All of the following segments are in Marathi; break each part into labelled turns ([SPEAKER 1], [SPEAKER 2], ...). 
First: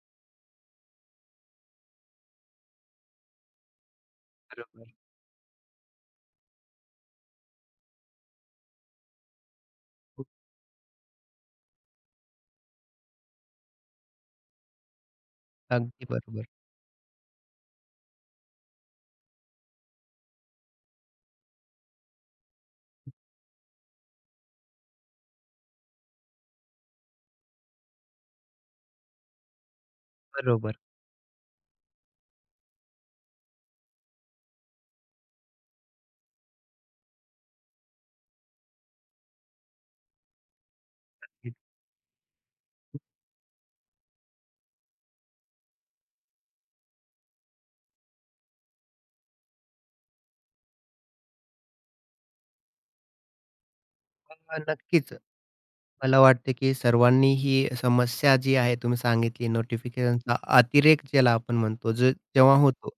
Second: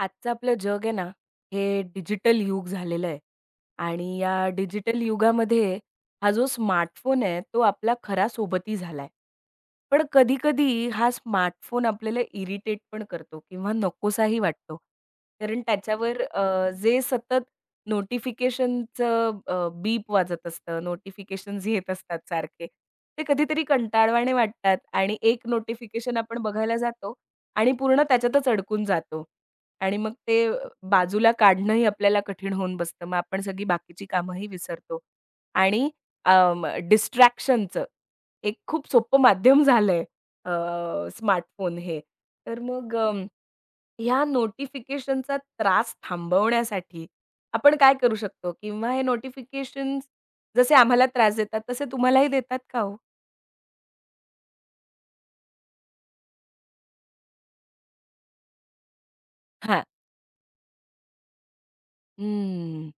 [SPEAKER 1] आजचं आपलं जग आहे ना, हे डिजिटल युग झालेलं आहे आणि या
[SPEAKER 2] बरोबर.
[SPEAKER 1] डिजिटल युगामध्ये हा जो स्मार्टफोन आहे, तो आपला खरा सोबती झाला आहे. पण कधी-कधी हा स्मार्टफोन आपल्याला इरिटेट पण करतो किंवा नकोसाही वाटतो. कारण
[SPEAKER 2] अगदी
[SPEAKER 1] त्याच्यावर
[SPEAKER 2] बरोबर.
[SPEAKER 1] जे सतत नोटिफिकेशनचं बीप वाजत असतं, नोटिफिकेशन्स येत असतात सारखे. ते कधीतरी कंटाळवाणे वाटतात आणि एक नोटिफिकेशन आपण बघायला जातो आणि पूर्ण त्याच्यातच अडकून जातो. आणि मग ते
[SPEAKER 2] बरोबर.
[SPEAKER 1] बाजूला काढणंही आपल्याला कठीण होऊन बसतं. मग आपण सगळी बाकीची कामंही विसरतो. आणि अं, डिस्ट्रॅक्शनचं एक खूप सोपं माध्यम झालंय, अ, स्मार्टफोन हे. तर मग ह्या नोटिफिकेशनचा त्रास थांबवण्यासाठी आपण काय करू शकतो? किंवा हे नोटिफिकेशन्स जसे आम्हाला त्रास देतात, तसे तुम्हालाही देतात का हो?
[SPEAKER 2] मग नक्कीच. मला वाटते की सर्वांनी ही समस्या जी आहे तुम्ही सांगितली
[SPEAKER 1] हां.
[SPEAKER 2] नोटिफिकेशनचा अतिरेक ज्याला आपण म्हणतो, जो जेव्हा
[SPEAKER 1] हं,
[SPEAKER 2] होतो,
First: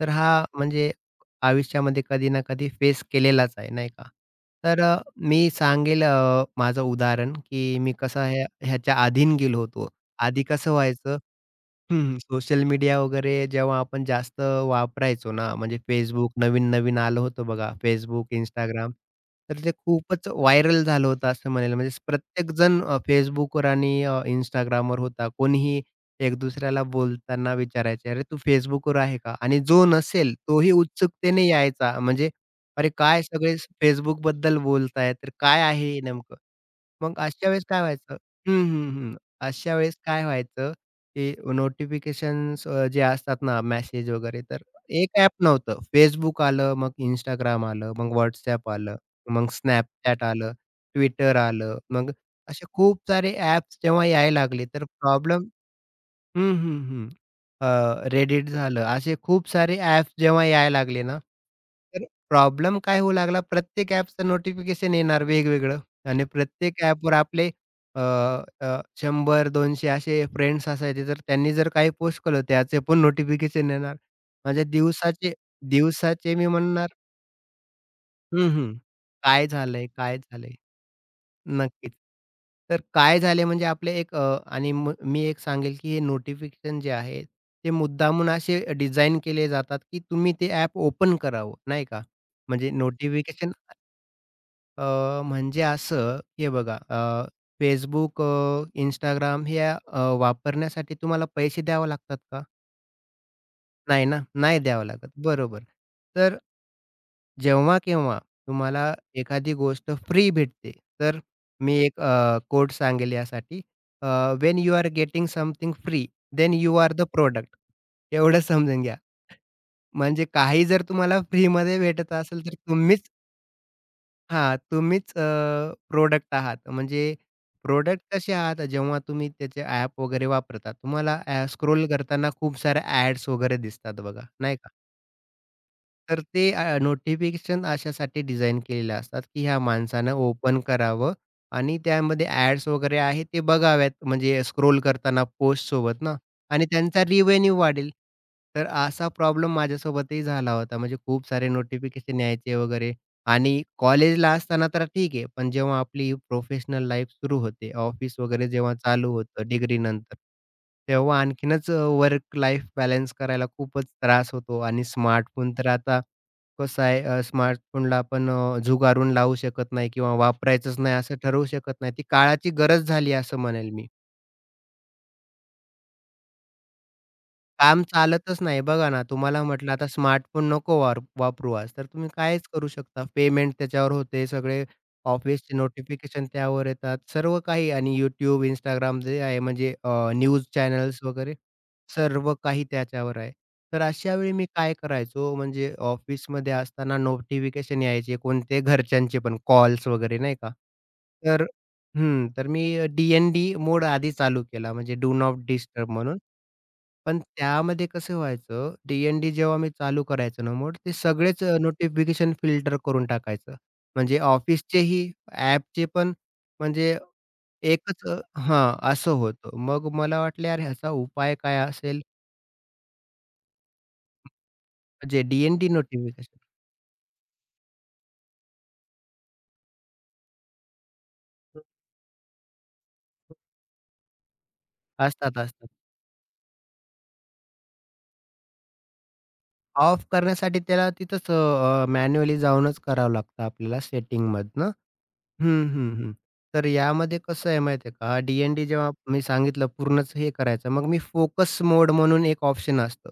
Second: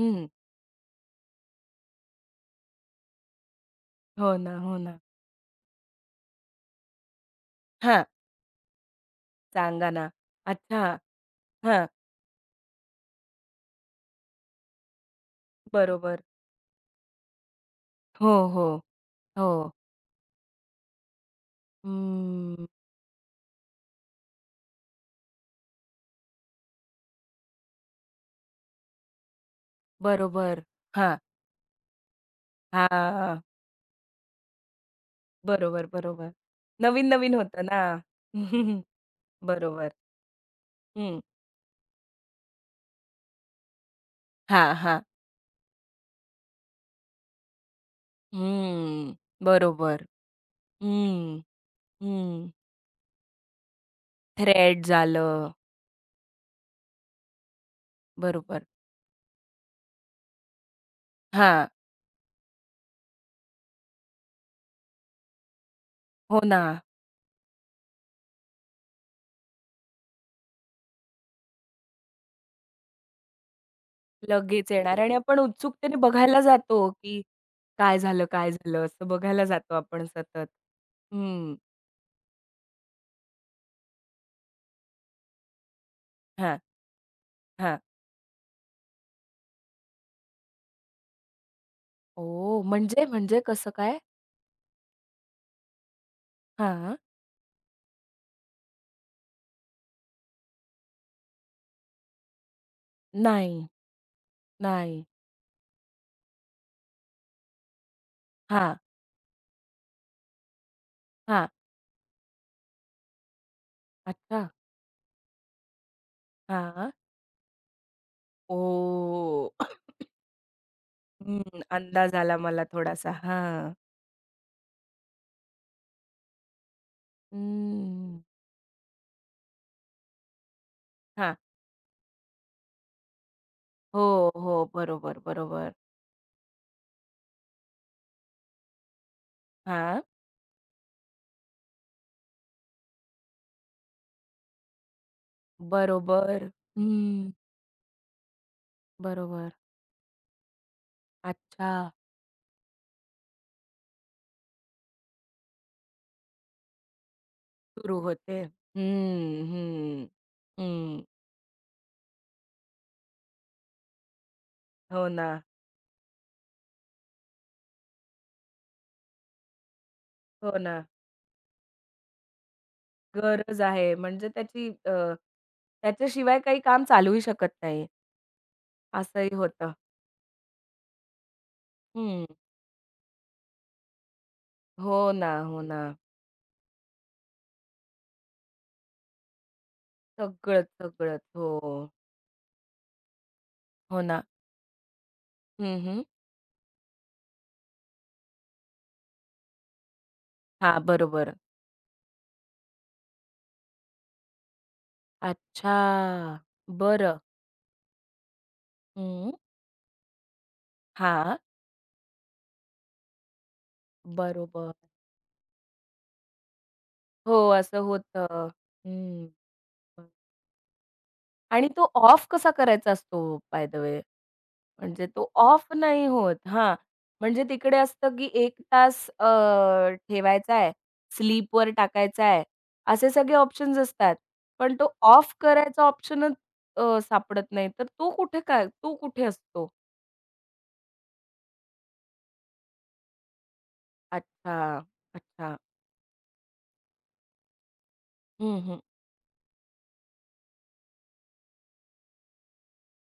[SPEAKER 2] तर हा म्हणजे आयुष्यामध्ये कधी ना कधी फेस केलेलाच आहे, नाही का?
[SPEAKER 1] हो ना, हो
[SPEAKER 2] तर
[SPEAKER 1] ना.
[SPEAKER 2] मी सांगेल माझं उदाहरण की मी
[SPEAKER 1] हां,
[SPEAKER 2] कसं ह्याच्या अधीन गेलो होतो.
[SPEAKER 1] सांगा ना.
[SPEAKER 2] आधी कसं
[SPEAKER 1] अच्छा.
[SPEAKER 2] व्हायचं?
[SPEAKER 1] हां,
[SPEAKER 2] सोशल मीडिया वगैरे जेव्हा आपण जास्त वापरायचो ना, म्हणजे
[SPEAKER 1] बरोबर.
[SPEAKER 2] Facebook नवीन-नवीन आलं होतं बघा, Facebook,
[SPEAKER 1] हो, हो.
[SPEAKER 2] Instagram. तर
[SPEAKER 1] हो.
[SPEAKER 2] ते खूपच व्हायरल झालं होतं असं म्हणेल. म्हणजे
[SPEAKER 1] अं,
[SPEAKER 2] प्रत्येकजण Facebookवर आणि Instagramवर होता. कोणीही एक दुसऱ्याला बोलताना विचारायचे, "अरे, तू Facebookवर आहे का?" आणि जो नसेल
[SPEAKER 1] बरोबर.
[SPEAKER 2] तोही
[SPEAKER 1] हां,
[SPEAKER 2] उत्सुकतेने यायचा. म्हणजे, "अरे, काय
[SPEAKER 1] हां.
[SPEAKER 2] सगळे Facebookबद्दल बोलताय, तर काय
[SPEAKER 1] बरोबर,
[SPEAKER 2] आहे हे
[SPEAKER 1] बरोबर.
[SPEAKER 2] नेमकं?" मग
[SPEAKER 1] नवीन-नवीन
[SPEAKER 2] अशा
[SPEAKER 1] होतं
[SPEAKER 2] वेळेस
[SPEAKER 1] ना.
[SPEAKER 2] काय व्हायचं? हं, हं, हं. अशा
[SPEAKER 1] बरोबर.
[SPEAKER 2] वेळेस काय व्हायचं,
[SPEAKER 1] हं.
[SPEAKER 2] की नोटिफिकेशन्स जे असतात ना मेसेज वगैरे, तर
[SPEAKER 1] हां, हां.
[SPEAKER 2] एक ॲप नव्हतं. Facebook आलं, मग Instagram आलं, मग WhatsApp आलं,
[SPEAKER 1] हं.
[SPEAKER 2] मग
[SPEAKER 1] बरोबर.
[SPEAKER 2] Snapchat आलं, Twitter
[SPEAKER 1] हं,
[SPEAKER 2] आलं. मग
[SPEAKER 1] हं.
[SPEAKER 2] असे खूप सारे ॲप्स जेव्हा यायला लागले,
[SPEAKER 1] थ्रेड
[SPEAKER 2] तर प्रॉब्लेम.
[SPEAKER 1] झालं.
[SPEAKER 2] हं, हं, हं. Reddit
[SPEAKER 1] बरोबर.
[SPEAKER 2] झालं, असे खूप सारे ॲप्स जेव्हा यायला लागले ना,
[SPEAKER 1] हां.
[SPEAKER 2] तर प्रॉब्लेम काय होऊ लागला, प्रत्येक ॲपचं नोटिफिकेशन येणार वेगवेगळं आणि
[SPEAKER 1] हो ना.
[SPEAKER 2] प्रत्येक ॲपवर आपले अ, अ, 100-200 असे फ्रेंड्स असायचे, तर त्यांनी जर काही पोस्ट केलं त्याचे पण नोटिफिकेशन येणार. म्हणजे
[SPEAKER 1] लगेच येणार आणि
[SPEAKER 2] दिवसाचे
[SPEAKER 1] आपण उत्सुकतेने
[SPEAKER 2] दिवसाचे
[SPEAKER 1] बघायला
[SPEAKER 2] मी
[SPEAKER 1] जातो,
[SPEAKER 2] म्हणणार
[SPEAKER 1] की काय झालं, काय
[SPEAKER 2] हं, हं.
[SPEAKER 1] झालं असं बघायला
[SPEAKER 2] काय
[SPEAKER 1] जातो
[SPEAKER 2] झालंय?
[SPEAKER 1] आपण
[SPEAKER 2] काय
[SPEAKER 1] सतत.
[SPEAKER 2] झालंय?
[SPEAKER 1] हं.
[SPEAKER 2] नक्कीच. तर काय झाले, म्हणजे आपले एक आणि मी एक सांगेल, की हे
[SPEAKER 1] हां,
[SPEAKER 2] नोटिफिकेशन जे आहे, ते
[SPEAKER 1] हां.
[SPEAKER 2] मुद्दामून असे डिझाइन केले जातात, की तुम्ही ते ॲप ओपन करावं, नाही का?
[SPEAKER 1] ओह!
[SPEAKER 2] म्हणजे
[SPEAKER 1] म्हणजे म्हणजे
[SPEAKER 2] नोटिफिकेशन
[SPEAKER 1] कसं काय?
[SPEAKER 2] म्हणजे असं हे बघा,
[SPEAKER 1] हां.
[SPEAKER 2] Facebook, Instagram हे वापरण्यासाठी तुम्हाला पैसे द्यावे लागतात का?
[SPEAKER 1] नाही.
[SPEAKER 2] नाही ना? नाही द्यावं
[SPEAKER 1] नाही.
[SPEAKER 2] लागत. बरोबर. तर जेव्हा-केव्हा
[SPEAKER 1] हां,
[SPEAKER 2] तुम्हाला एखादी गोष्ट फ्री भेटते, तर
[SPEAKER 1] हां.
[SPEAKER 2] मी एक कोट सांगेल यासाठी. अ,
[SPEAKER 1] अच्छा.
[SPEAKER 2] You are getting something free, then you
[SPEAKER 1] हां.
[SPEAKER 2] Are the product. एवढं समजून घ्या.
[SPEAKER 1] ओह!
[SPEAKER 2] म्हणजे काही जर तुम्हाला
[SPEAKER 1] हं,
[SPEAKER 2] फ्रीमध्ये भेटत
[SPEAKER 1] अंदाज आला
[SPEAKER 2] असेल, तर
[SPEAKER 1] मला
[SPEAKER 2] तुम्हीच.
[SPEAKER 1] थोडासा. हां.
[SPEAKER 2] हां, तुम्हीच आहात. म्हणजे प्रॉडक्ट
[SPEAKER 1] हम्म.
[SPEAKER 2] कसे आहात? जेव्हा तुम्ही त्याचे ॲप वगैरे वापरता, तुम्हाला
[SPEAKER 1] हां.
[SPEAKER 2] स्क्रोल करताना खूप साऱ्या ॲड्स वगैरे दिसतात
[SPEAKER 1] हो,
[SPEAKER 2] बघा, नाही
[SPEAKER 1] हो.
[SPEAKER 2] का?
[SPEAKER 1] बरोबर, बरोबर.
[SPEAKER 2] तर ते नोटिफिकेशन अशासाठी डिझाइन केलेले असतात, की ह्या
[SPEAKER 1] हां.
[SPEAKER 2] माणसानं ओपन करावं आणि त्यामध्ये ॲड्स वगैरे आहेत ते बघाव्यात, म्हणजे स्क्रोल करताना पोस्टसोबत ना,
[SPEAKER 1] बरोबर.
[SPEAKER 2] आणि त्यांचा
[SPEAKER 1] हं.
[SPEAKER 2] रिव्हेन्यू वाढेल. तर असा
[SPEAKER 1] बरोबर.
[SPEAKER 2] प्रॉब्लेम माझ्यासोबतही झाला होता. म्हणजे खूप सारे
[SPEAKER 1] अच्छा.
[SPEAKER 2] नोटिफिकेशन यायचे वगैरे, आणि कॉलेजला असताना तर ठीक आहे, पण जेव्हा आपली प्रोफेशनल लाईफ सुरू होते,
[SPEAKER 1] सुरू
[SPEAKER 2] ऑफिस
[SPEAKER 1] होते.
[SPEAKER 2] वगैरे जेव्हा
[SPEAKER 1] हं,
[SPEAKER 2] चालू होतं
[SPEAKER 1] हं.
[SPEAKER 2] डिग्रीनंतर,
[SPEAKER 1] हं.
[SPEAKER 2] तेव्हा आणखीनच वर्क लाईफ बॅलन्स करायला खूपच त्रास होतो, आणि
[SPEAKER 1] हो ना,
[SPEAKER 2] स्मार्टफोन तर आता कसं आहे, स्मार्टफोनला आपण झुगारून लावू शकत नाही किंवा
[SPEAKER 1] हो ना.
[SPEAKER 2] वापरायचंच नाही असं ठरवू शकत नाही. ती काळाची गरज झाली असं
[SPEAKER 1] गरज
[SPEAKER 2] म्हणेल मी.
[SPEAKER 1] आहे म्हणजे त्याची त्याच्याशिवाय काही काम चालूही शकत
[SPEAKER 2] काम
[SPEAKER 1] नाही,
[SPEAKER 2] चालतच नाही. बघा ना,
[SPEAKER 1] असंही
[SPEAKER 2] तुम्हाला
[SPEAKER 1] होतं.
[SPEAKER 2] म्हटलं आता स्मार्टफोन नको वार वापरू आज. तर तुम्ही
[SPEAKER 1] हं.
[SPEAKER 2] कायच करू शकता. पेमेंट त्याच्यावर होते, सगळे
[SPEAKER 1] हो ना,
[SPEAKER 2] ऑफिसचे
[SPEAKER 1] हो ना.
[SPEAKER 2] नोटिफिकेशन त्यावर येतात, सर्व काही, आणि YouTube, Instagram जे आहे, म्हणजे न्यूज
[SPEAKER 1] सगळंच,
[SPEAKER 2] चॅनल्स
[SPEAKER 1] सगळंच.
[SPEAKER 2] वगैरे,
[SPEAKER 1] हो.
[SPEAKER 2] सर्व काही त्याच्यावर आहे. तर
[SPEAKER 1] हो
[SPEAKER 2] अशा
[SPEAKER 1] ना.
[SPEAKER 2] वेळी मी काय करायचो, म्हणजे
[SPEAKER 1] हं, हं.
[SPEAKER 2] ऑफिसमध्ये असताना नोटिफिकेशन यायचे कोणते, घरच्यांचे पण कॉल्स वगैरे नाही का.
[SPEAKER 1] हां, बरोबर.
[SPEAKER 2] तर तर मी डी-एन-डी मोड आधी चालू केला, म्हणजे डू नॉट
[SPEAKER 1] अच्छा.
[SPEAKER 2] डिस्टर्ब म्हणून.
[SPEAKER 1] बरं.
[SPEAKER 2] पण त्यामध्ये कसं व्हायचं, डी-एन-डी
[SPEAKER 1] हं.
[SPEAKER 2] जेव्हा मी चालू करायचो ना मोड, ते
[SPEAKER 1] हां,
[SPEAKER 2] सगळेच नोटिफिकेशन फिल्टर करून टाकायचं. म्हणजे
[SPEAKER 1] बरोबर.
[SPEAKER 2] ऑफिसचेही, ॲपचे पण, म्हणजे
[SPEAKER 1] हो, असं
[SPEAKER 2] एकच,
[SPEAKER 1] होतं.
[SPEAKER 2] हां, असं
[SPEAKER 1] हं.
[SPEAKER 2] होतं. मग मला वाटलं, "यार, ह्याचा उपाय काय
[SPEAKER 1] आणि तो
[SPEAKER 2] असेल?"
[SPEAKER 1] ऑफ कसा करायचा असतो बाय द वे? म्हणजे
[SPEAKER 2] म्हणजे
[SPEAKER 1] तो ऑफ
[SPEAKER 2] डी-एन-डी
[SPEAKER 1] नाही होत.
[SPEAKER 2] नोटिफिकेशन
[SPEAKER 1] हा म्हणजे तिकडे असतं की एक तास ठेवायचा आहे, स्लीपवर टाकायचा आहे, असे सगळे ऑप्शन्स असतात. पण तो ऑफ
[SPEAKER 2] असतात, असतात.
[SPEAKER 1] करायचा ऑप्शनच सापडत नाही. तर तो कुठे असतो?
[SPEAKER 2] ऑफ करण्यासाठी त्याला तिथंच मॅन्युअली जाऊनच करावं लागतं आपल्याला
[SPEAKER 1] अच्छा,
[SPEAKER 2] सेटिंगमधनं.
[SPEAKER 1] अच्छा.
[SPEAKER 2] हं, हं, हं. तर यामध्ये कसं आहे माहिती आहे का, हा
[SPEAKER 1] हं,
[SPEAKER 2] डी
[SPEAKER 1] हं.
[SPEAKER 2] जेव्हा मी सांगितलं पूर्णच हे करायचं. मग मी फोकस मोड म्हणून एक ऑप्शन असतो.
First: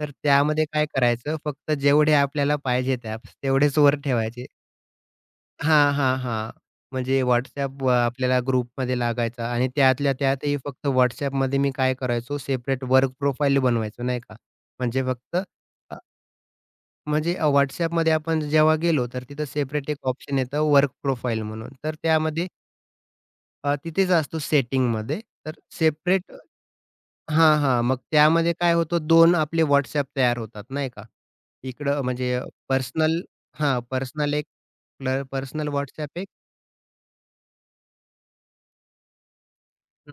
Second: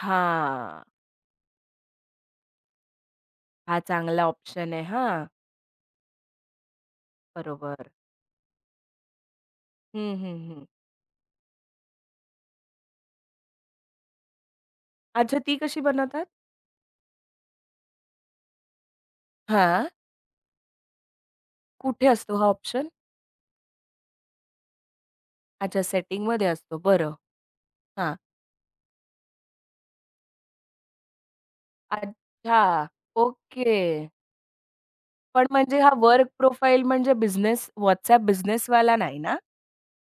[SPEAKER 2] तर त्यामध्ये
[SPEAKER 1] हां,
[SPEAKER 2] काय करायचं, फक्त जेवढे आपल्याला पाहिजेत ॲप्स तेवढेच
[SPEAKER 1] हा
[SPEAKER 2] वर
[SPEAKER 1] चांगला
[SPEAKER 2] ठेवायचे.
[SPEAKER 1] ऑप्शन आहे हां,
[SPEAKER 2] हां, हां, हां. म्हणजे WhatsApp
[SPEAKER 1] बरोबर.
[SPEAKER 2] आपल्याला ग्रुपमध्ये लागायचा, आणि त्यातल्या
[SPEAKER 1] हं, हं,
[SPEAKER 2] त्यातही
[SPEAKER 1] हं.
[SPEAKER 2] फक्त WhatsAppमध्ये मी काय करायचो, सेपरेट वर्क प्रोफाइल बनवायचो नाही का. म्हणजे फक्त
[SPEAKER 1] अच्छा ती कशी
[SPEAKER 2] अ,
[SPEAKER 1] बनवतात?
[SPEAKER 2] म्हणजे WhatsAppमध्ये आपण जेव्हा गेलो, तर तिथं
[SPEAKER 1] हां.
[SPEAKER 2] सेपरेट एक ऑप्शन येतं वर्क प्रोफाइल म्हणून. तर
[SPEAKER 1] कुठे असतो हा
[SPEAKER 2] त्यामध्ये
[SPEAKER 1] ऑप्शन?
[SPEAKER 2] तिथेच असतो सेटिंगमध्ये. तर
[SPEAKER 1] अच्छा
[SPEAKER 2] सेपरेट,
[SPEAKER 1] सेटिंगमध्ये असतो. बरं.
[SPEAKER 2] हां, हां. मग
[SPEAKER 1] हां.
[SPEAKER 2] त्यामध्ये काय होतं, 2 आपले WhatsApp तयार होतात नाही का. इकडं म्हणजे
[SPEAKER 1] अच्छा,
[SPEAKER 2] पर्सनल,
[SPEAKER 1] ओके.
[SPEAKER 2] हां, पर्सनल एक, आपलं
[SPEAKER 1] पण
[SPEAKER 2] पर्सनल
[SPEAKER 1] म्हणजे हा
[SPEAKER 2] WhatsApp
[SPEAKER 1] वर्क
[SPEAKER 2] एक.
[SPEAKER 1] प्रोफाइल म्हणजे बिझनेस WhatsApp बिझनेसवाला नाही ना?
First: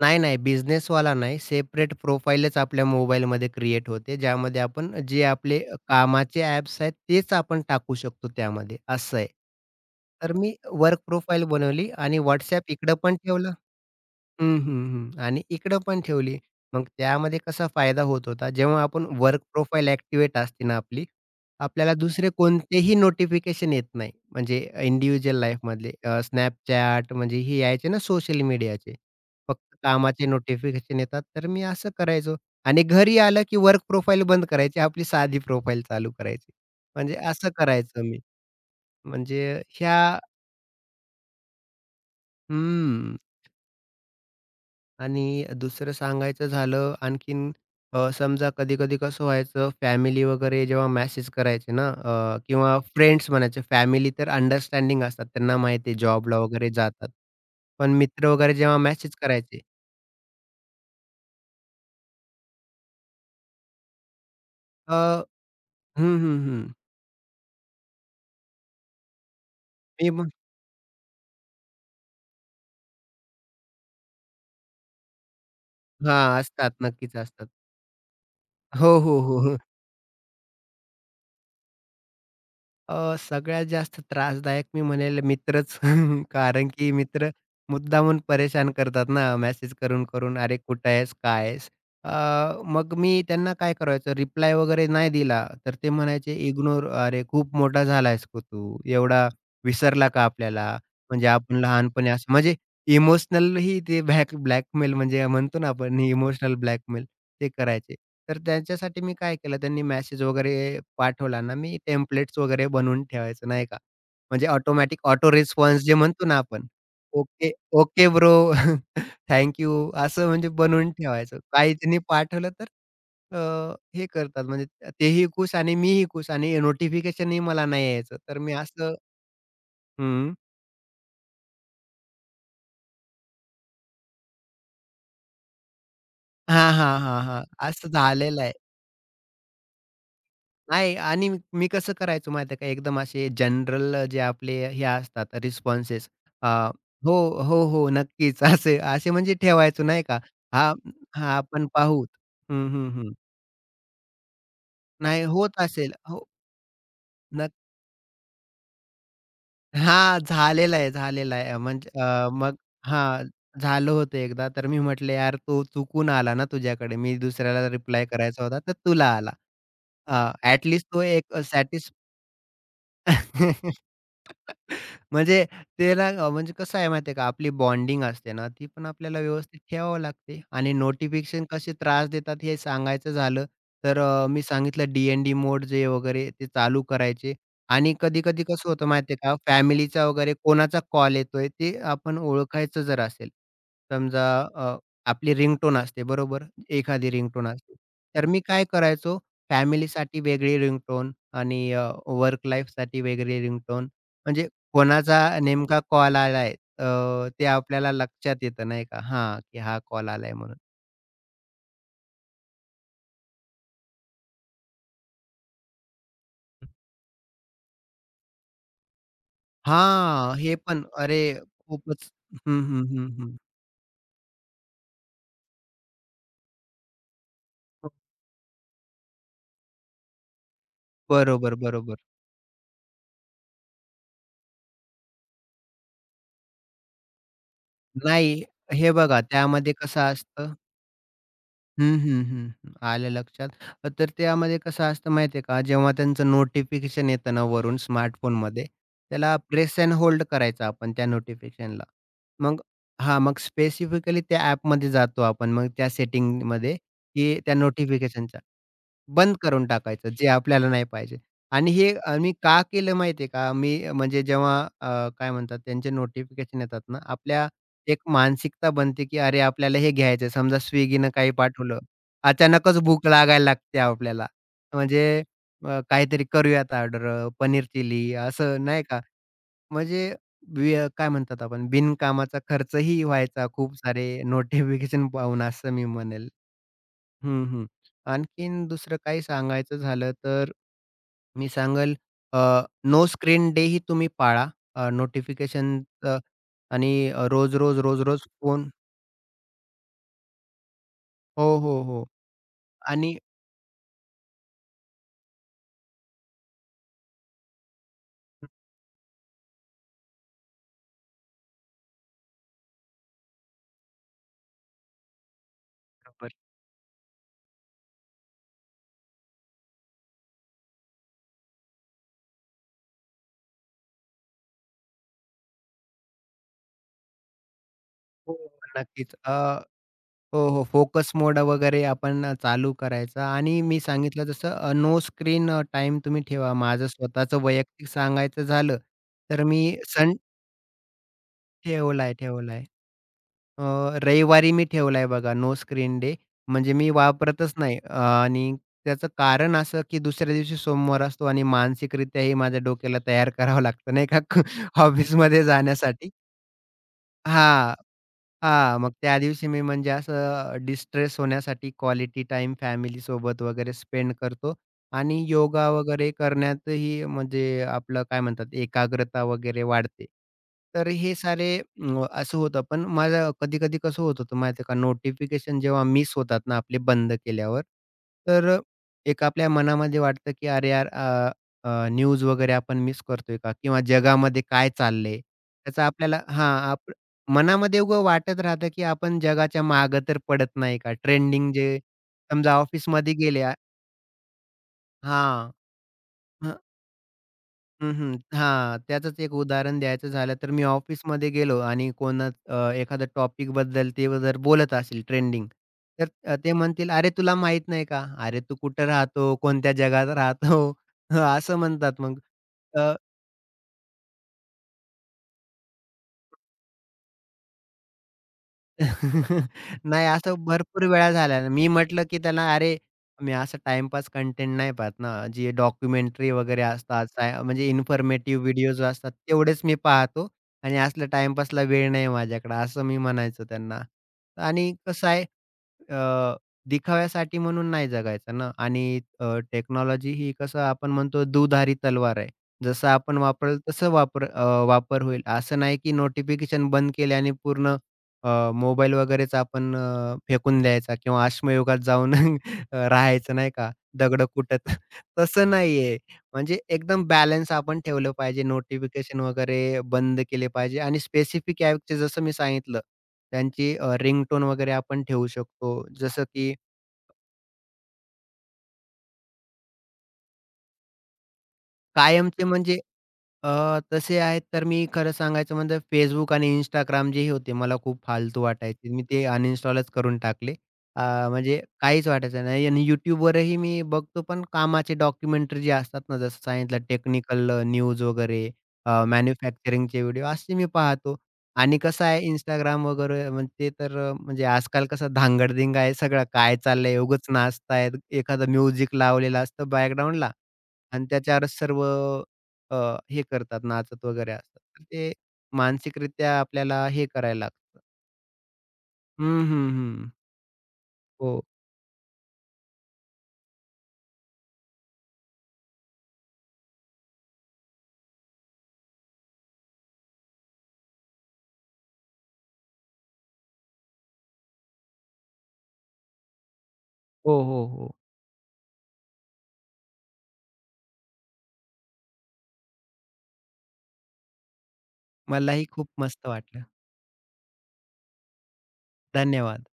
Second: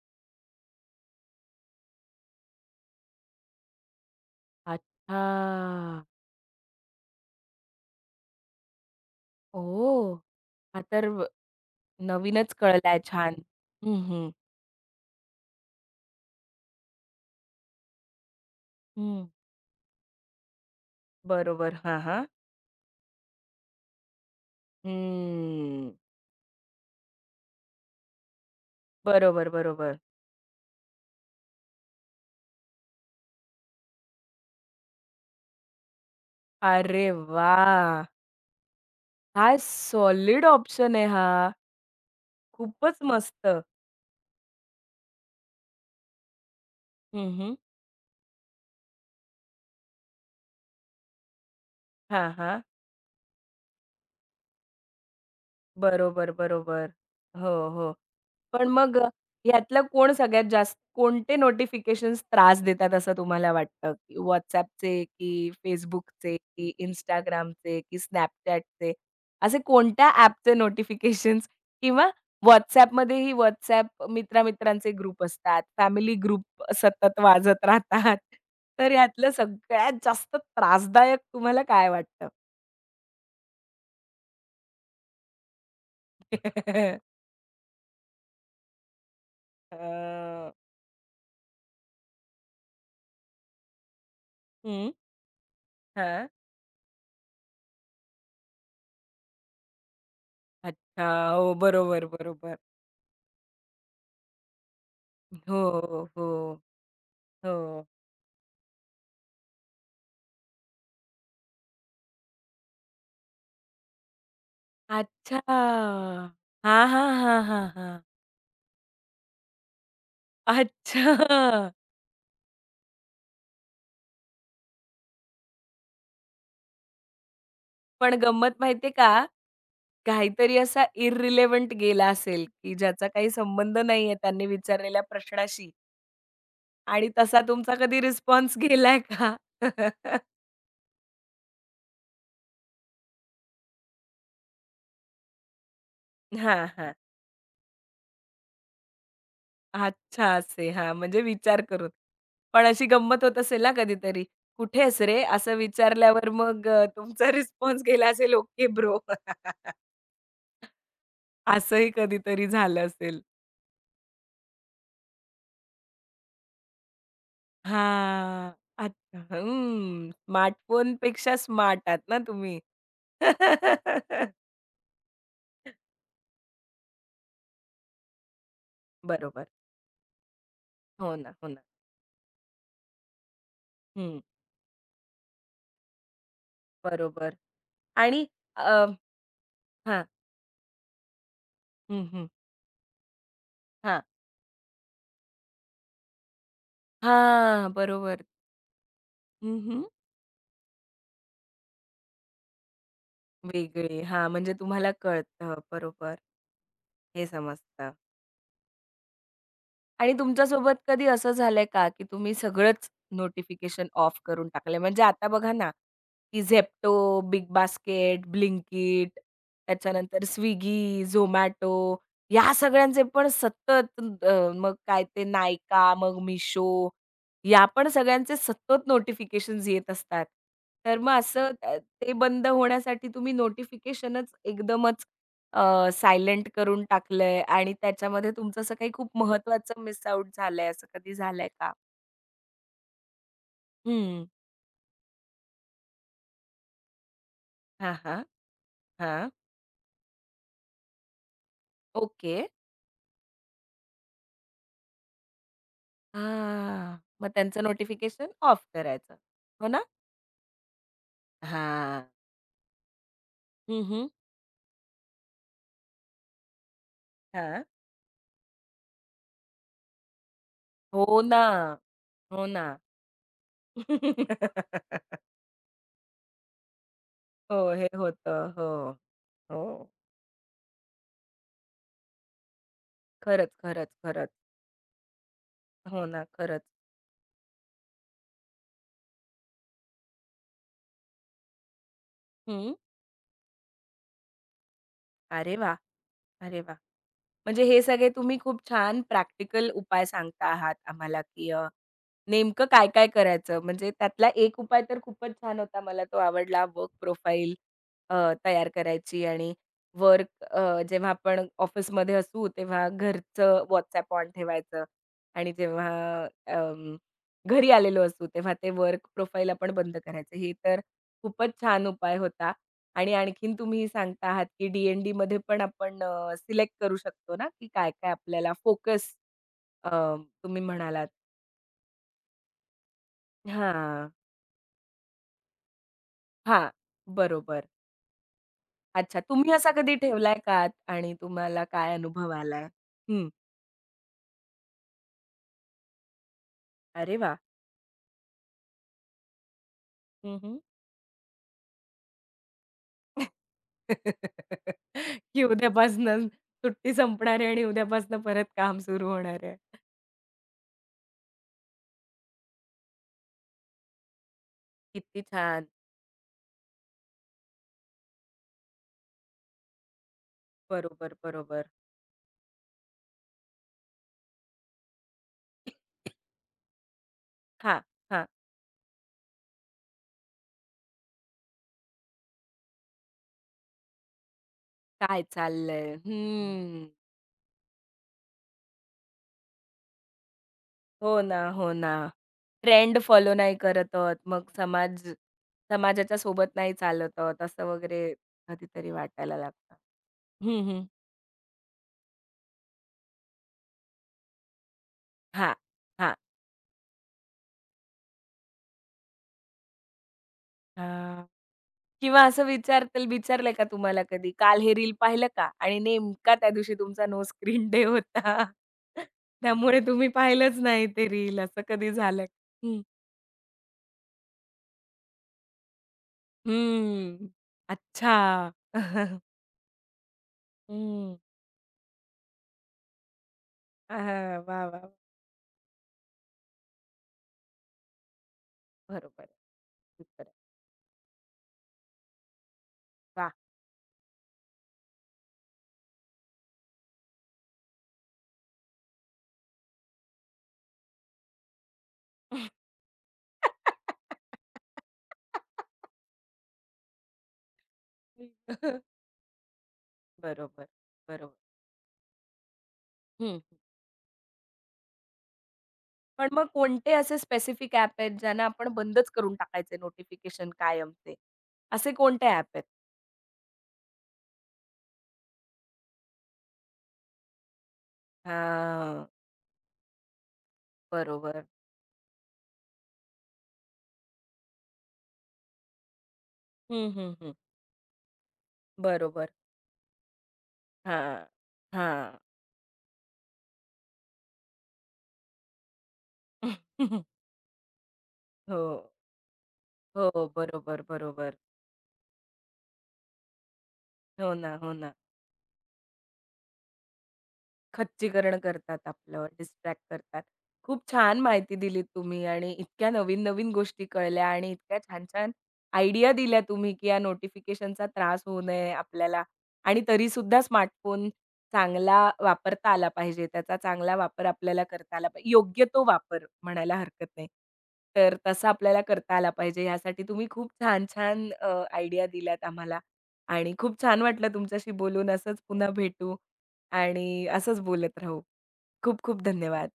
[SPEAKER 2] नाही, नाही बिझनेसवाला नाही. सेपरेट प्रोफाईलच आपल्या मोबाईलमध्ये क्रिएट होते. ज्यामध्ये आपण जे आपले
[SPEAKER 1] अच्छा.
[SPEAKER 2] कामाचे ॲप्स आहेत तेच आपण टाकू शकतो त्यामध्ये, असं आहे.
[SPEAKER 1] ओह!
[SPEAKER 2] तर मी
[SPEAKER 1] हा
[SPEAKER 2] वर्क
[SPEAKER 1] तर व
[SPEAKER 2] प्रोफाइल बनवली आणि
[SPEAKER 1] नवीनच
[SPEAKER 2] WhatsApp इकडं
[SPEAKER 1] कळला
[SPEAKER 2] पण
[SPEAKER 1] छान.
[SPEAKER 2] ठेवलं.
[SPEAKER 1] हं, हं.
[SPEAKER 2] हं, हं, हं. आणि इकडं पण ठेवली. मग त्यामध्ये कसा फायदा होत होता, जेव्हा आपण
[SPEAKER 1] हं.
[SPEAKER 2] वर्क प्रोफाइल ॲक्टिव्हेट असते ना आपली,
[SPEAKER 1] बरोबर.
[SPEAKER 2] आपल्याला
[SPEAKER 1] हां, हां.
[SPEAKER 2] दुसरे कोणतेही नोटिफिकेशन येत नाही. म्हणजे इंडिव्हिज्युअल
[SPEAKER 1] हम्म.
[SPEAKER 2] लाईफमधले Snapchat, म्हणजे हे यायचे ना सोशल मीडियाचे.
[SPEAKER 1] बरोबर,
[SPEAKER 2] फक्त
[SPEAKER 1] बरोबर.
[SPEAKER 2] कामाचे नोटिफिकेशन येतात. तर मी असं करायचो, आणि घरी आलं की वर्क प्रोफाइल बंद करायची. आपली साधी प्रोफाइल चालू करायची.
[SPEAKER 1] अरे
[SPEAKER 2] म्हणजे असं करायचो
[SPEAKER 1] वाह!
[SPEAKER 2] मी.
[SPEAKER 1] काय
[SPEAKER 2] म्हणजे ह्या,
[SPEAKER 1] सॉलिड ऑप्शन आहे हा. खूपच
[SPEAKER 2] हं.
[SPEAKER 1] मस्त.
[SPEAKER 2] आणि दुसरं सांगायचं झालं
[SPEAKER 1] हं,
[SPEAKER 2] आणखीन,
[SPEAKER 1] हं.
[SPEAKER 2] समजा कधी-कधी कसं व्हायचं, फॅमिली वगैरे जेव्हा मेसेज करायचे ना,
[SPEAKER 1] हां, हां.
[SPEAKER 2] किंवा फ्रेंड्स, म्हणायचे फॅमिली तर अंडरस्टँडिंग असतात. त्यांना माहिती आहे
[SPEAKER 1] बरोबर,
[SPEAKER 2] जॉबला वगैरे
[SPEAKER 1] बरोबर.
[SPEAKER 2] जातात.
[SPEAKER 1] हो,
[SPEAKER 2] पण
[SPEAKER 1] हो.
[SPEAKER 2] मित्र वगैरे
[SPEAKER 1] पण
[SPEAKER 2] जेव्हा
[SPEAKER 1] मग
[SPEAKER 2] मेसेज करायचे,
[SPEAKER 1] ह्यातलं कोण सगळ्यात जास्त कोणते नोटिफिकेशन्स त्रास देतात असं तुम्हाला वाटतं? की WhatsAppचे
[SPEAKER 2] अ,
[SPEAKER 1] की
[SPEAKER 2] हं,
[SPEAKER 1] Facebookचे
[SPEAKER 2] हं,
[SPEAKER 1] की
[SPEAKER 2] हं.
[SPEAKER 1] Instagramचे की Snapchatचे असे कोणत्या
[SPEAKER 2] मी मग,
[SPEAKER 1] ॲपचे नोटिफिकेशन्स किंवा WhatsAppमध्येही WhatsApp मित्रा-मित्रांचे ग्रुप असतात, फॅमिली
[SPEAKER 2] हां,
[SPEAKER 1] ग्रुप
[SPEAKER 2] असतात. नक्कीच
[SPEAKER 1] सतत
[SPEAKER 2] असतात.
[SPEAKER 1] वाजत राहतात. तर
[SPEAKER 2] हो, हो,
[SPEAKER 1] यातलं
[SPEAKER 2] हो. हो.
[SPEAKER 1] सगळ्यात जास्त त्रासदायक तुम्हाला काय वाटतं?
[SPEAKER 2] सगळ्यात जास्त त्रासदायक मी म्हणेल मित्रच. कारण की मित्र मुद्दामून परेशान करतात ना मेसेज
[SPEAKER 1] अ,
[SPEAKER 2] करून, करून. "अरे कुठे आहेस? काय आहेस?" अ, मग मी त्यांना काय करायचो, रिप्लाय वगैरे
[SPEAKER 1] हं.
[SPEAKER 2] नाही दिला, तर ते
[SPEAKER 1] हां.
[SPEAKER 2] म्हणायचे इग्नोर. "अरे खूप मोठा झाला आहेस तू? एवढा विसरला का आपल्याला?
[SPEAKER 1] अच्छा.
[SPEAKER 2] म्हणजे
[SPEAKER 1] हो.
[SPEAKER 2] आपण
[SPEAKER 1] बरोबर,
[SPEAKER 2] लहानपणी असं" म्हणजे
[SPEAKER 1] बरोबर.
[SPEAKER 2] इमोशनलही ते ब्लॅकमेल, म्हणजे
[SPEAKER 1] हो,
[SPEAKER 2] म्हणतो ना आपण
[SPEAKER 1] हो,
[SPEAKER 2] इमोशनल ब्लॅकमेल. ते
[SPEAKER 1] हो.
[SPEAKER 2] करायचे. तर त्यांच्यासाठी मी काय केलं, त्यांनी मेसेज वगैरे पाठवला ना, मी टेम्पलेट्स वगैरे बनवून ठेवायचं नाही का. म्हणजे ऑटोमॅटिक ऑटो
[SPEAKER 1] अच्छा.
[SPEAKER 2] रिस्पॉन्स जे म्हणतो ना आपण,
[SPEAKER 1] हां, हां, हां,
[SPEAKER 2] ओके,
[SPEAKER 1] हां, हां.
[SPEAKER 2] ओके ब्रो, थँक यू, असं म्हणजे बनवून ठेवायचं.
[SPEAKER 1] अच्छा.
[SPEAKER 2] काही त्यांनी पाठवलं तर अ, हे करतात, म्हणजे तेही खुश आणि मीही खुश आणि नोटिफिकेशनही मला नाही
[SPEAKER 1] पण
[SPEAKER 2] यायचं. तर
[SPEAKER 1] गंमत
[SPEAKER 2] मी
[SPEAKER 1] माहिती
[SPEAKER 2] असं.
[SPEAKER 1] का?
[SPEAKER 2] हं.
[SPEAKER 1] काहीतरी असा इर्रिलेव्हंट गेला असेल, की ज्याचा काही संबंध नाहीये त्यांनी विचारलेल्या प्रश्नाशी
[SPEAKER 2] हां, हां,
[SPEAKER 1] आणि
[SPEAKER 2] हां,
[SPEAKER 1] तसा
[SPEAKER 2] हां.
[SPEAKER 1] तुमचा
[SPEAKER 2] असं
[SPEAKER 1] कधी
[SPEAKER 2] झालेलं आहे.
[SPEAKER 1] रिस्पॉन्स गेलाय का?
[SPEAKER 2] नाही, आणि मी मी कसं करायचो माहिती आहे का, एकदम असे जनरल जे आपले हे असतात रिस्पॉन्सेस,
[SPEAKER 1] हां, हां.
[SPEAKER 2] "हो, हो, हो, नक्कीच." असे असे म्हणजे ठेवायचो नाही का.
[SPEAKER 1] अच्छा असे
[SPEAKER 2] "हां,
[SPEAKER 1] हां, म्हणजे
[SPEAKER 2] हां,
[SPEAKER 1] विचार
[SPEAKER 2] आपण
[SPEAKER 1] करून.
[SPEAKER 2] पाहू."
[SPEAKER 1] पण
[SPEAKER 2] हं,
[SPEAKER 1] अशी
[SPEAKER 2] हं, हं.
[SPEAKER 1] गंमत होत असेल ना कधीतरी, "कुठे आहेस रे?"
[SPEAKER 2] नाही होत
[SPEAKER 1] असं
[SPEAKER 2] असेल. हो,
[SPEAKER 1] विचारल्यावर मग तुमचा
[SPEAKER 2] नक्क
[SPEAKER 1] रिस्पॉन्स गेला असेल, "ओके ब्रो."
[SPEAKER 2] हां, झालेलं आहे, झालेलं आहे.
[SPEAKER 1] असंही
[SPEAKER 2] म्हणजे
[SPEAKER 1] कधीतरी
[SPEAKER 2] मग,
[SPEAKER 1] झालं असेल.
[SPEAKER 2] हां, झालं होतं एकदा. तर मी म्हटलं, "यार, तो चुकून आला ना तुझ्याकडे. मी दुसऱ्याला रिप्लाय करायचा
[SPEAKER 1] हां.
[SPEAKER 2] होता, तर तुला
[SPEAKER 1] अच्छा.
[SPEAKER 2] आला."
[SPEAKER 1] स्मार्टफोन
[SPEAKER 2] अ, तो
[SPEAKER 1] स्मार्टफोनपेक्षा
[SPEAKER 2] एक
[SPEAKER 1] स्मार्ट आहात ना तुम्ही.
[SPEAKER 2] म्हणजे त्याला, म्हणजे कसं आहे माहिती का, आपली बॉन्डिंग असते ना, ती पण आपल्याला
[SPEAKER 1] बरोबर.
[SPEAKER 2] व्यवस्थित ठेवावी लागते, आणि
[SPEAKER 1] हो ना,
[SPEAKER 2] नोटिफिकेशन
[SPEAKER 1] हो ना.
[SPEAKER 2] कसे त्रास देतात हे सांगायचं झालं, तर
[SPEAKER 1] हं.
[SPEAKER 2] मी सांगितलं डी एन मोड जे वगैरे ते चालू
[SPEAKER 1] बरोबर.
[SPEAKER 2] करायचे, आणि
[SPEAKER 1] आणि
[SPEAKER 2] कधी-कधी कसं
[SPEAKER 1] अ,
[SPEAKER 2] होतं माहिती आहे का,
[SPEAKER 1] हां.
[SPEAKER 2] फॅमिलीचा वगैरे कोणाचा कॉल येतोय ते
[SPEAKER 1] हं,
[SPEAKER 2] आपण
[SPEAKER 1] हं.
[SPEAKER 2] ओळखायचं जर असेल,
[SPEAKER 1] हां.
[SPEAKER 2] समजा अ, आपली रिंगटोन असते बरोबर, एखादी रिंगटोन
[SPEAKER 1] हां.
[SPEAKER 2] असते.
[SPEAKER 1] बरोबर.
[SPEAKER 2] तर मी काय करायचो,
[SPEAKER 1] हं, हं.
[SPEAKER 2] फॅमिलीसाठी वेगळी रिंगटोन आणि वर्क लाईफसाठी वेगळी रिंगटोन.
[SPEAKER 1] वेगळे. हां,
[SPEAKER 2] म्हणजे
[SPEAKER 1] म्हणजे तुम्हाला
[SPEAKER 2] कोणाचा
[SPEAKER 1] कळतं.
[SPEAKER 2] नेमका
[SPEAKER 1] बरोबर.
[SPEAKER 2] कॉल आलाय,
[SPEAKER 1] हे
[SPEAKER 2] ते
[SPEAKER 1] समजतं.
[SPEAKER 2] आपल्याला लक्षात येतं नाही का? हां, की हा कॉल
[SPEAKER 1] आणि
[SPEAKER 2] आलाय म्हणून.
[SPEAKER 1] तुमच्यासोबत कधी असं झालंय का, की तुम्ही सगळंच नोटिफिकेशन ऑफ करून टाकले, म्हणजे आता बघा ना, की Zepto, बिग बास्केट, ब्लिंकिट, त्याच्यानंतर
[SPEAKER 2] हां, हे पण
[SPEAKER 1] Swiggy,
[SPEAKER 2] अरे
[SPEAKER 1] Zomato
[SPEAKER 2] खूपच.
[SPEAKER 1] या
[SPEAKER 2] हं, हं,
[SPEAKER 1] सगळ्यांचे
[SPEAKER 2] हं,
[SPEAKER 1] पण
[SPEAKER 2] हं.
[SPEAKER 1] सतत मग काय ते Nykaa, मग मिशो, या पण सगळ्यांचे सतत नोटिफिकेशन्स येत असतात. तर मग असं,
[SPEAKER 2] बरोबर, बरोबर.
[SPEAKER 1] ते बंद होण्यासाठी तुम्ही नोटिफिकेशनच एकदमच सायलेंट करून टाकलंय आणि त्याच्यामध्ये
[SPEAKER 2] नाही,
[SPEAKER 1] तुमचं असं काही
[SPEAKER 2] हे
[SPEAKER 1] खूप
[SPEAKER 2] बघा त्यामध्ये
[SPEAKER 1] महत्त्वाचं
[SPEAKER 2] कसं
[SPEAKER 1] मिस आउट
[SPEAKER 2] असतं.
[SPEAKER 1] झालंय, असं कधी झालंय का?
[SPEAKER 2] हं, हं, हं, हं. आलं लक्षात. तर
[SPEAKER 1] हं.
[SPEAKER 2] त्यामध्ये कसं असतं माहिती आहे का, जेव्हा त्यांचं नोटिफिकेशन येतं ना वरून
[SPEAKER 1] हां, हां.
[SPEAKER 2] स्मार्टफोनमध्ये,
[SPEAKER 1] हां.
[SPEAKER 2] त्याला प्रेस एंड होल्ड करायचा आपण त्या नोटिफिकेशनला.
[SPEAKER 1] ओके.
[SPEAKER 2] मग, हां, मग स्पेसिफिकली त्या ॲपमध्ये जातो आपण, मग त्या सेटिंगमध्ये,
[SPEAKER 1] हां. मग
[SPEAKER 2] की त्या
[SPEAKER 1] त्यांचं नोटिफिकेशन
[SPEAKER 2] नोटिफिकेशनच्या.
[SPEAKER 1] ऑफ करायचं.
[SPEAKER 2] बंद करून
[SPEAKER 1] हो ना?
[SPEAKER 2] टाकायचं, जे आपल्याला नाही पाहिजे. आणि हे
[SPEAKER 1] हां.
[SPEAKER 2] आम्ही का केलं माहिती आहे का?
[SPEAKER 1] हं,
[SPEAKER 2] मी
[SPEAKER 1] हं.
[SPEAKER 2] म्हणजे जेव्हा काय म्हणतात त्यांचे नोटिफिकेशन येतात ना, आपल्या
[SPEAKER 1] हां.
[SPEAKER 2] एक मानसिकता बनते, की अरे आपल्याला हे घ्यायचं आहे. समजा Swiggyनं
[SPEAKER 1] हो
[SPEAKER 2] काही
[SPEAKER 1] ना.
[SPEAKER 2] पाठवलं,
[SPEAKER 1] हो ना.
[SPEAKER 2] अचानकच भूक लागायला लागते आपल्याला. म्हणजे काहीतरी करूयात ऑर्डर,
[SPEAKER 1] हो,
[SPEAKER 2] पनीर
[SPEAKER 1] हे
[SPEAKER 2] चिली
[SPEAKER 1] होतं.
[SPEAKER 2] असं नाही
[SPEAKER 1] हो,
[SPEAKER 2] का?
[SPEAKER 1] हो.
[SPEAKER 2] म्हणजे काय म्हणतात, आपण बिनकामाचा खर्चही व्हायचा
[SPEAKER 1] खरंच,
[SPEAKER 2] खूप
[SPEAKER 1] खरंच,
[SPEAKER 2] सारे
[SPEAKER 1] खरंच.
[SPEAKER 2] नोटिफिकेशन पाहून, असं मी
[SPEAKER 1] हो ना,
[SPEAKER 2] म्हणेल.
[SPEAKER 1] खरंच.
[SPEAKER 2] हं, हं. आणखीन दुसरं काही सांगायचं झालं तर, मी सांगेल, अ,
[SPEAKER 1] हं.
[SPEAKER 2] नो स्क्रीन डे ही तुम्ही पाळा.
[SPEAKER 1] अरे वाह!
[SPEAKER 2] नोटिफिकेशनचं.
[SPEAKER 1] अरे वाह!
[SPEAKER 2] आणि
[SPEAKER 1] म्हणजे
[SPEAKER 2] रोज-रोज,
[SPEAKER 1] हे सगळे
[SPEAKER 2] रोज-रोज
[SPEAKER 1] तुम्ही खूप
[SPEAKER 2] फोन.
[SPEAKER 1] छान प्रॅक्टिकल उपाय सांगता आहात आम्हाला,
[SPEAKER 2] हो,
[SPEAKER 1] की
[SPEAKER 2] हो, हो.
[SPEAKER 1] नेमकं काय-काय
[SPEAKER 2] आणि
[SPEAKER 1] करायचं? म्हणजे त्यातला एक उपाय तर खूपच छान होता. मला तो आवडला वर्क प्रोफाईल तयार करायची आणि वर्क, जेव्हा आपण ऑफिसमध्ये असू तेव्हा घरचं WhatsApp ऑन ठेवायचं आणि जेव्हा
[SPEAKER 2] बरोबर.
[SPEAKER 1] अं, घरी आलेलो असू तेव्हा ते वर्क प्रोफाइल आपण बंद करायचं. हे तर खूपच छान उपाय होता आणि आणखीन तुम्ही सांगता आहात, की डी-एन-डीमध्ये पण आपण सिलेक्ट करू शकतो ना, की काय-काय
[SPEAKER 2] हो,
[SPEAKER 1] आपल्याला फोकस
[SPEAKER 2] नक्कीच. हो,
[SPEAKER 1] तुम्ही
[SPEAKER 2] हो.
[SPEAKER 1] म्हणालात.
[SPEAKER 2] फोकस मोड वगैरे आपण चालू करायचा, आणि मी
[SPEAKER 1] हां,
[SPEAKER 2] सांगितलं जसं, नो स्क्रीन, टाईम तुम्ही ठेवा.
[SPEAKER 1] हां,
[SPEAKER 2] माझं स्वतःचं
[SPEAKER 1] बरोबर.
[SPEAKER 2] वैयक्तिक सांगायचं झालं,
[SPEAKER 1] अच्छा,
[SPEAKER 2] तर
[SPEAKER 1] तुम्ही
[SPEAKER 2] मी
[SPEAKER 1] असा कधी
[SPEAKER 2] सण
[SPEAKER 1] ठेवलाय का आणि तुम्हाला काय
[SPEAKER 2] ठेवलाय,
[SPEAKER 1] अनुभव
[SPEAKER 2] ठेवलाय.
[SPEAKER 1] आलाय? हं,
[SPEAKER 2] अ, रविवारी मी ठेवलाय बघा नो स्क्रीन डे. म्हणजे मी
[SPEAKER 1] अरे वा,
[SPEAKER 2] वापरतच नाही, आणि त्याचं कारण असं, की दुसऱ्या
[SPEAKER 1] हं,
[SPEAKER 2] दिवशी
[SPEAKER 1] हं.
[SPEAKER 2] सोमवार असतो, आणि मानसिकरित्याही माझ्या डोक्याला तयार करावं लागतं नाही का,
[SPEAKER 1] की
[SPEAKER 2] ऑफिसमध्ये जाण्यासाठी.
[SPEAKER 1] उद्यापासनं सुट्टी संपणार आहे आणि
[SPEAKER 2] हां.
[SPEAKER 1] उद्यापासनं परत
[SPEAKER 2] हां,
[SPEAKER 1] काम
[SPEAKER 2] मग
[SPEAKER 1] सुरू
[SPEAKER 2] त्या
[SPEAKER 1] होणार
[SPEAKER 2] दिवशी
[SPEAKER 1] आहे.
[SPEAKER 2] मी म्हणजे असं डिस्ट्रेस होण्यासाठी क्वालिटी टाईम फॅमिलीसोबत वगैरे स्पेंड करतो,
[SPEAKER 1] किती
[SPEAKER 2] आणि
[SPEAKER 1] छान.
[SPEAKER 2] योगा वगैरे करण्यातही, म्हणजे आपलं काय म्हणतात, एकाग्रता वगैरे वाढते. तर हे
[SPEAKER 1] बरोबर,
[SPEAKER 2] सारे
[SPEAKER 1] बरोबर.
[SPEAKER 2] असं होतं. पण माझं कधी-कधी कसं होत होतं माहिती आहे का, नोटिफिकेशन जेव्हा मिस होतात ना आपले बंद केल्यावर,
[SPEAKER 1] हां, हां.
[SPEAKER 2] तर एक आपल्या मनामध्ये वाटतं की, "अरे यार, न्यूज वगैरे आपण मिस करतोय का?" किंवा जगामध्ये काय चाललंय?
[SPEAKER 1] काय
[SPEAKER 2] त्याचा
[SPEAKER 1] चाललंय?
[SPEAKER 2] आपल्याला, हां.
[SPEAKER 1] हं.
[SPEAKER 2] मनामध्ये उगं वाटत राहतं, की आपण जगाच्या मागे तर पडत नाही का?
[SPEAKER 1] हो ना,
[SPEAKER 2] ट्रेंडिंग
[SPEAKER 1] हो
[SPEAKER 2] जे,
[SPEAKER 1] ना.
[SPEAKER 2] समजा
[SPEAKER 1] ट्रेंड
[SPEAKER 2] ऑफिसमध्ये
[SPEAKER 1] फॉलो
[SPEAKER 2] गेले,
[SPEAKER 1] नाही करत आहोत, मग
[SPEAKER 2] हां.
[SPEAKER 1] समाजाच्या सोबत
[SPEAKER 2] हं,
[SPEAKER 1] नाही चालत आहोत, असं
[SPEAKER 2] हं,
[SPEAKER 1] वगैरे
[SPEAKER 2] हं. हां,
[SPEAKER 1] कधीतरी
[SPEAKER 2] त्याचंच एक
[SPEAKER 1] वाटायला लागतं.
[SPEAKER 2] उदाहरण द्यायचं झालं तर
[SPEAKER 1] हं,
[SPEAKER 2] मी
[SPEAKER 1] हं.
[SPEAKER 2] ऑफिसमध्ये गेलो आणि कोणा, एखाद्या टॉपिकबद्दल ते जर बोलत असेल ट्रेंडिंग,
[SPEAKER 1] हां,
[SPEAKER 2] तर
[SPEAKER 1] हां.
[SPEAKER 2] ते म्हणतील, "अरे तुला माहीत नाही का? अरे तू कुठं राहतो? कोणत्या जगात राहतो?"
[SPEAKER 1] अ,
[SPEAKER 2] असं म्हणतात मग.
[SPEAKER 1] किंवा असं विचारलंय का तुम्हाला कधी, "काल हे रील पाहिलं का?" आणि नेमका त्या दिवशी तुमचा नो स्क्रीन डे होता. त्यामुळे
[SPEAKER 2] नाही,
[SPEAKER 1] तुम्ही
[SPEAKER 2] असं
[SPEAKER 1] पाहिलंच
[SPEAKER 2] भरपूर
[SPEAKER 1] नाही ते
[SPEAKER 2] वेळा
[SPEAKER 1] रील,
[SPEAKER 2] झाला.
[SPEAKER 1] असं
[SPEAKER 2] मी
[SPEAKER 1] कधी
[SPEAKER 2] म्हटलं, की
[SPEAKER 1] झालं?
[SPEAKER 2] त्यांना, "अरे,
[SPEAKER 1] हं.
[SPEAKER 2] मी असं टाईमपास कंटेंट नाही पाहत ना, जे डॉक्युमेंटरी वगैरे असतात,
[SPEAKER 1] हं.
[SPEAKER 2] म्हणजे
[SPEAKER 1] अच्छा.
[SPEAKER 2] इन्फॉर्मेटिव्ह व्हिडिओज असतात, तेवढेच मी पाहतो, आणि असलं
[SPEAKER 1] हं.
[SPEAKER 2] टाईमपासला वेळ नाही माझ्याकडे." असं मी म्हणायचो त्यांना.
[SPEAKER 1] आहा! वाह,
[SPEAKER 2] आणि
[SPEAKER 1] वाह!
[SPEAKER 2] कसं आहे, अ, दिखाव्यासाठी म्हणून नाही जगायचं ना, आणि
[SPEAKER 1] बरोबर
[SPEAKER 2] टेक्नॉलॉजी
[SPEAKER 1] वाह!
[SPEAKER 2] ही कसं आपण म्हणतो दुधारी तलवार आहे. जसं आपण वापरेल तसं वापर होईल. असं नाही की नोटिफिकेशन बंद केले आणि पूर्ण मोबाईल वगैरेच आपण फेकून द्यायचा किंवा अश्मयुगात जाऊन राहायचं नाही का, दगडं कुटत. तसं नाहीये. म्हणजे एकदम बॅलन्स आपण ठेवलं पाहिजे. नोटिफिकेशन वगैरे बंद केले
[SPEAKER 1] बरोबर,
[SPEAKER 2] पाहिजे, आणि
[SPEAKER 1] बरोबर.
[SPEAKER 2] स्पेसिफिक ॲपचे जसं मी सांगितलं,
[SPEAKER 1] हं.
[SPEAKER 2] त्यांची रिंगटोन वगैरे आपण ठेवू शकतो. जसं
[SPEAKER 1] पण मग
[SPEAKER 2] की
[SPEAKER 1] कोणते असे स्पेसिफिक ॲप आहेत ज्यांना आपण बंदच करून टाकायचे नोटिफिकेशन कायमचे? असे कोणते
[SPEAKER 2] कायमचे
[SPEAKER 1] ॲप आहेत?
[SPEAKER 2] म्हणजे, तसे आहेत तर मी खरं सांगायचं म्हणजे Facebook आणि Instagram जे होते मला खूप फालतू वाटायचे. मी
[SPEAKER 1] हां,
[SPEAKER 2] ते अनइन्स्टॉलच करून टाकले. अ,
[SPEAKER 1] बरोबर.
[SPEAKER 2] म्हणजे काहीच वाटायचं नाही, आणि YouTubeवरही मी बघतो पण कामाचे डॉक्युमेंटरी जे असतात ना, जसं सांगितलं
[SPEAKER 1] हं, हं, हं.
[SPEAKER 2] टेक्निकल न्यूज वगैरे,
[SPEAKER 1] बरोबर.
[SPEAKER 2] मॅन्युफॅक्चरिंगचे व्हिडिओ असे मी पाहतो,
[SPEAKER 1] हां,
[SPEAKER 2] आणि कसं
[SPEAKER 1] हां.
[SPEAKER 2] आहे इंस्टाग्राम वगैरे म्हणजे ते तर म्हणजे आजकाल कसं धांगडधिंगा आहे सगळं. काय चाललंय? उगाच नाचतायत. एखादं
[SPEAKER 1] हो,
[SPEAKER 2] म्युझिक लावलेलं असतं
[SPEAKER 1] हो,
[SPEAKER 2] बॅकग्राऊंडला.
[SPEAKER 1] बरोबर,
[SPEAKER 2] आणि
[SPEAKER 1] बरोबर.
[SPEAKER 2] त्याच्यावरच सर्व अ, हे करतात, नाचत वगैरे
[SPEAKER 1] हो ना,
[SPEAKER 2] असतात.
[SPEAKER 1] हो
[SPEAKER 2] तर
[SPEAKER 1] ना.
[SPEAKER 2] ते मानसिकरित्या आपल्याला हे करायला लागतं.
[SPEAKER 1] खच्चीकरण करतात आपलं,
[SPEAKER 2] हं, हं,
[SPEAKER 1] डिस्ट्रॅक्ट
[SPEAKER 2] हं.
[SPEAKER 1] करतात. खूप छान
[SPEAKER 2] हो.
[SPEAKER 1] माहिती दिली तुम्ही आणि इतक्या नवीन-नवीन गोष्टी कळल्या आणि इतक्या छान-छान आयडिया दिल्या तुम्ही, की या नोटिफिकेशनचा त्रास होऊ नये आपल्याला आणि तरीसुद्धा स्मार्टफोन चांगला वापरता आला पाहिजे. त्याचा चांगला वापर आपल्याला करता आला पाहिजे. योग्य तो वापर म्हणायला हरकत नाही.
[SPEAKER 2] हो, हो, हो.
[SPEAKER 1] तर तसा आपल्याला करता आला पाहिजे. यासाठी तुम्ही खूप छान-छान आयडिया दिल्यात आम्हाला आणि खूप छान वाटलं तुमच्याशी बोलून. असंच
[SPEAKER 2] मलाही
[SPEAKER 1] पुन्हा
[SPEAKER 2] खूप
[SPEAKER 1] भेटू.
[SPEAKER 2] मस्त वाटलं.
[SPEAKER 1] आणि असंच बोलत राहू. खूप खूप
[SPEAKER 2] धन्यवाद.
[SPEAKER 1] धन्यवाद.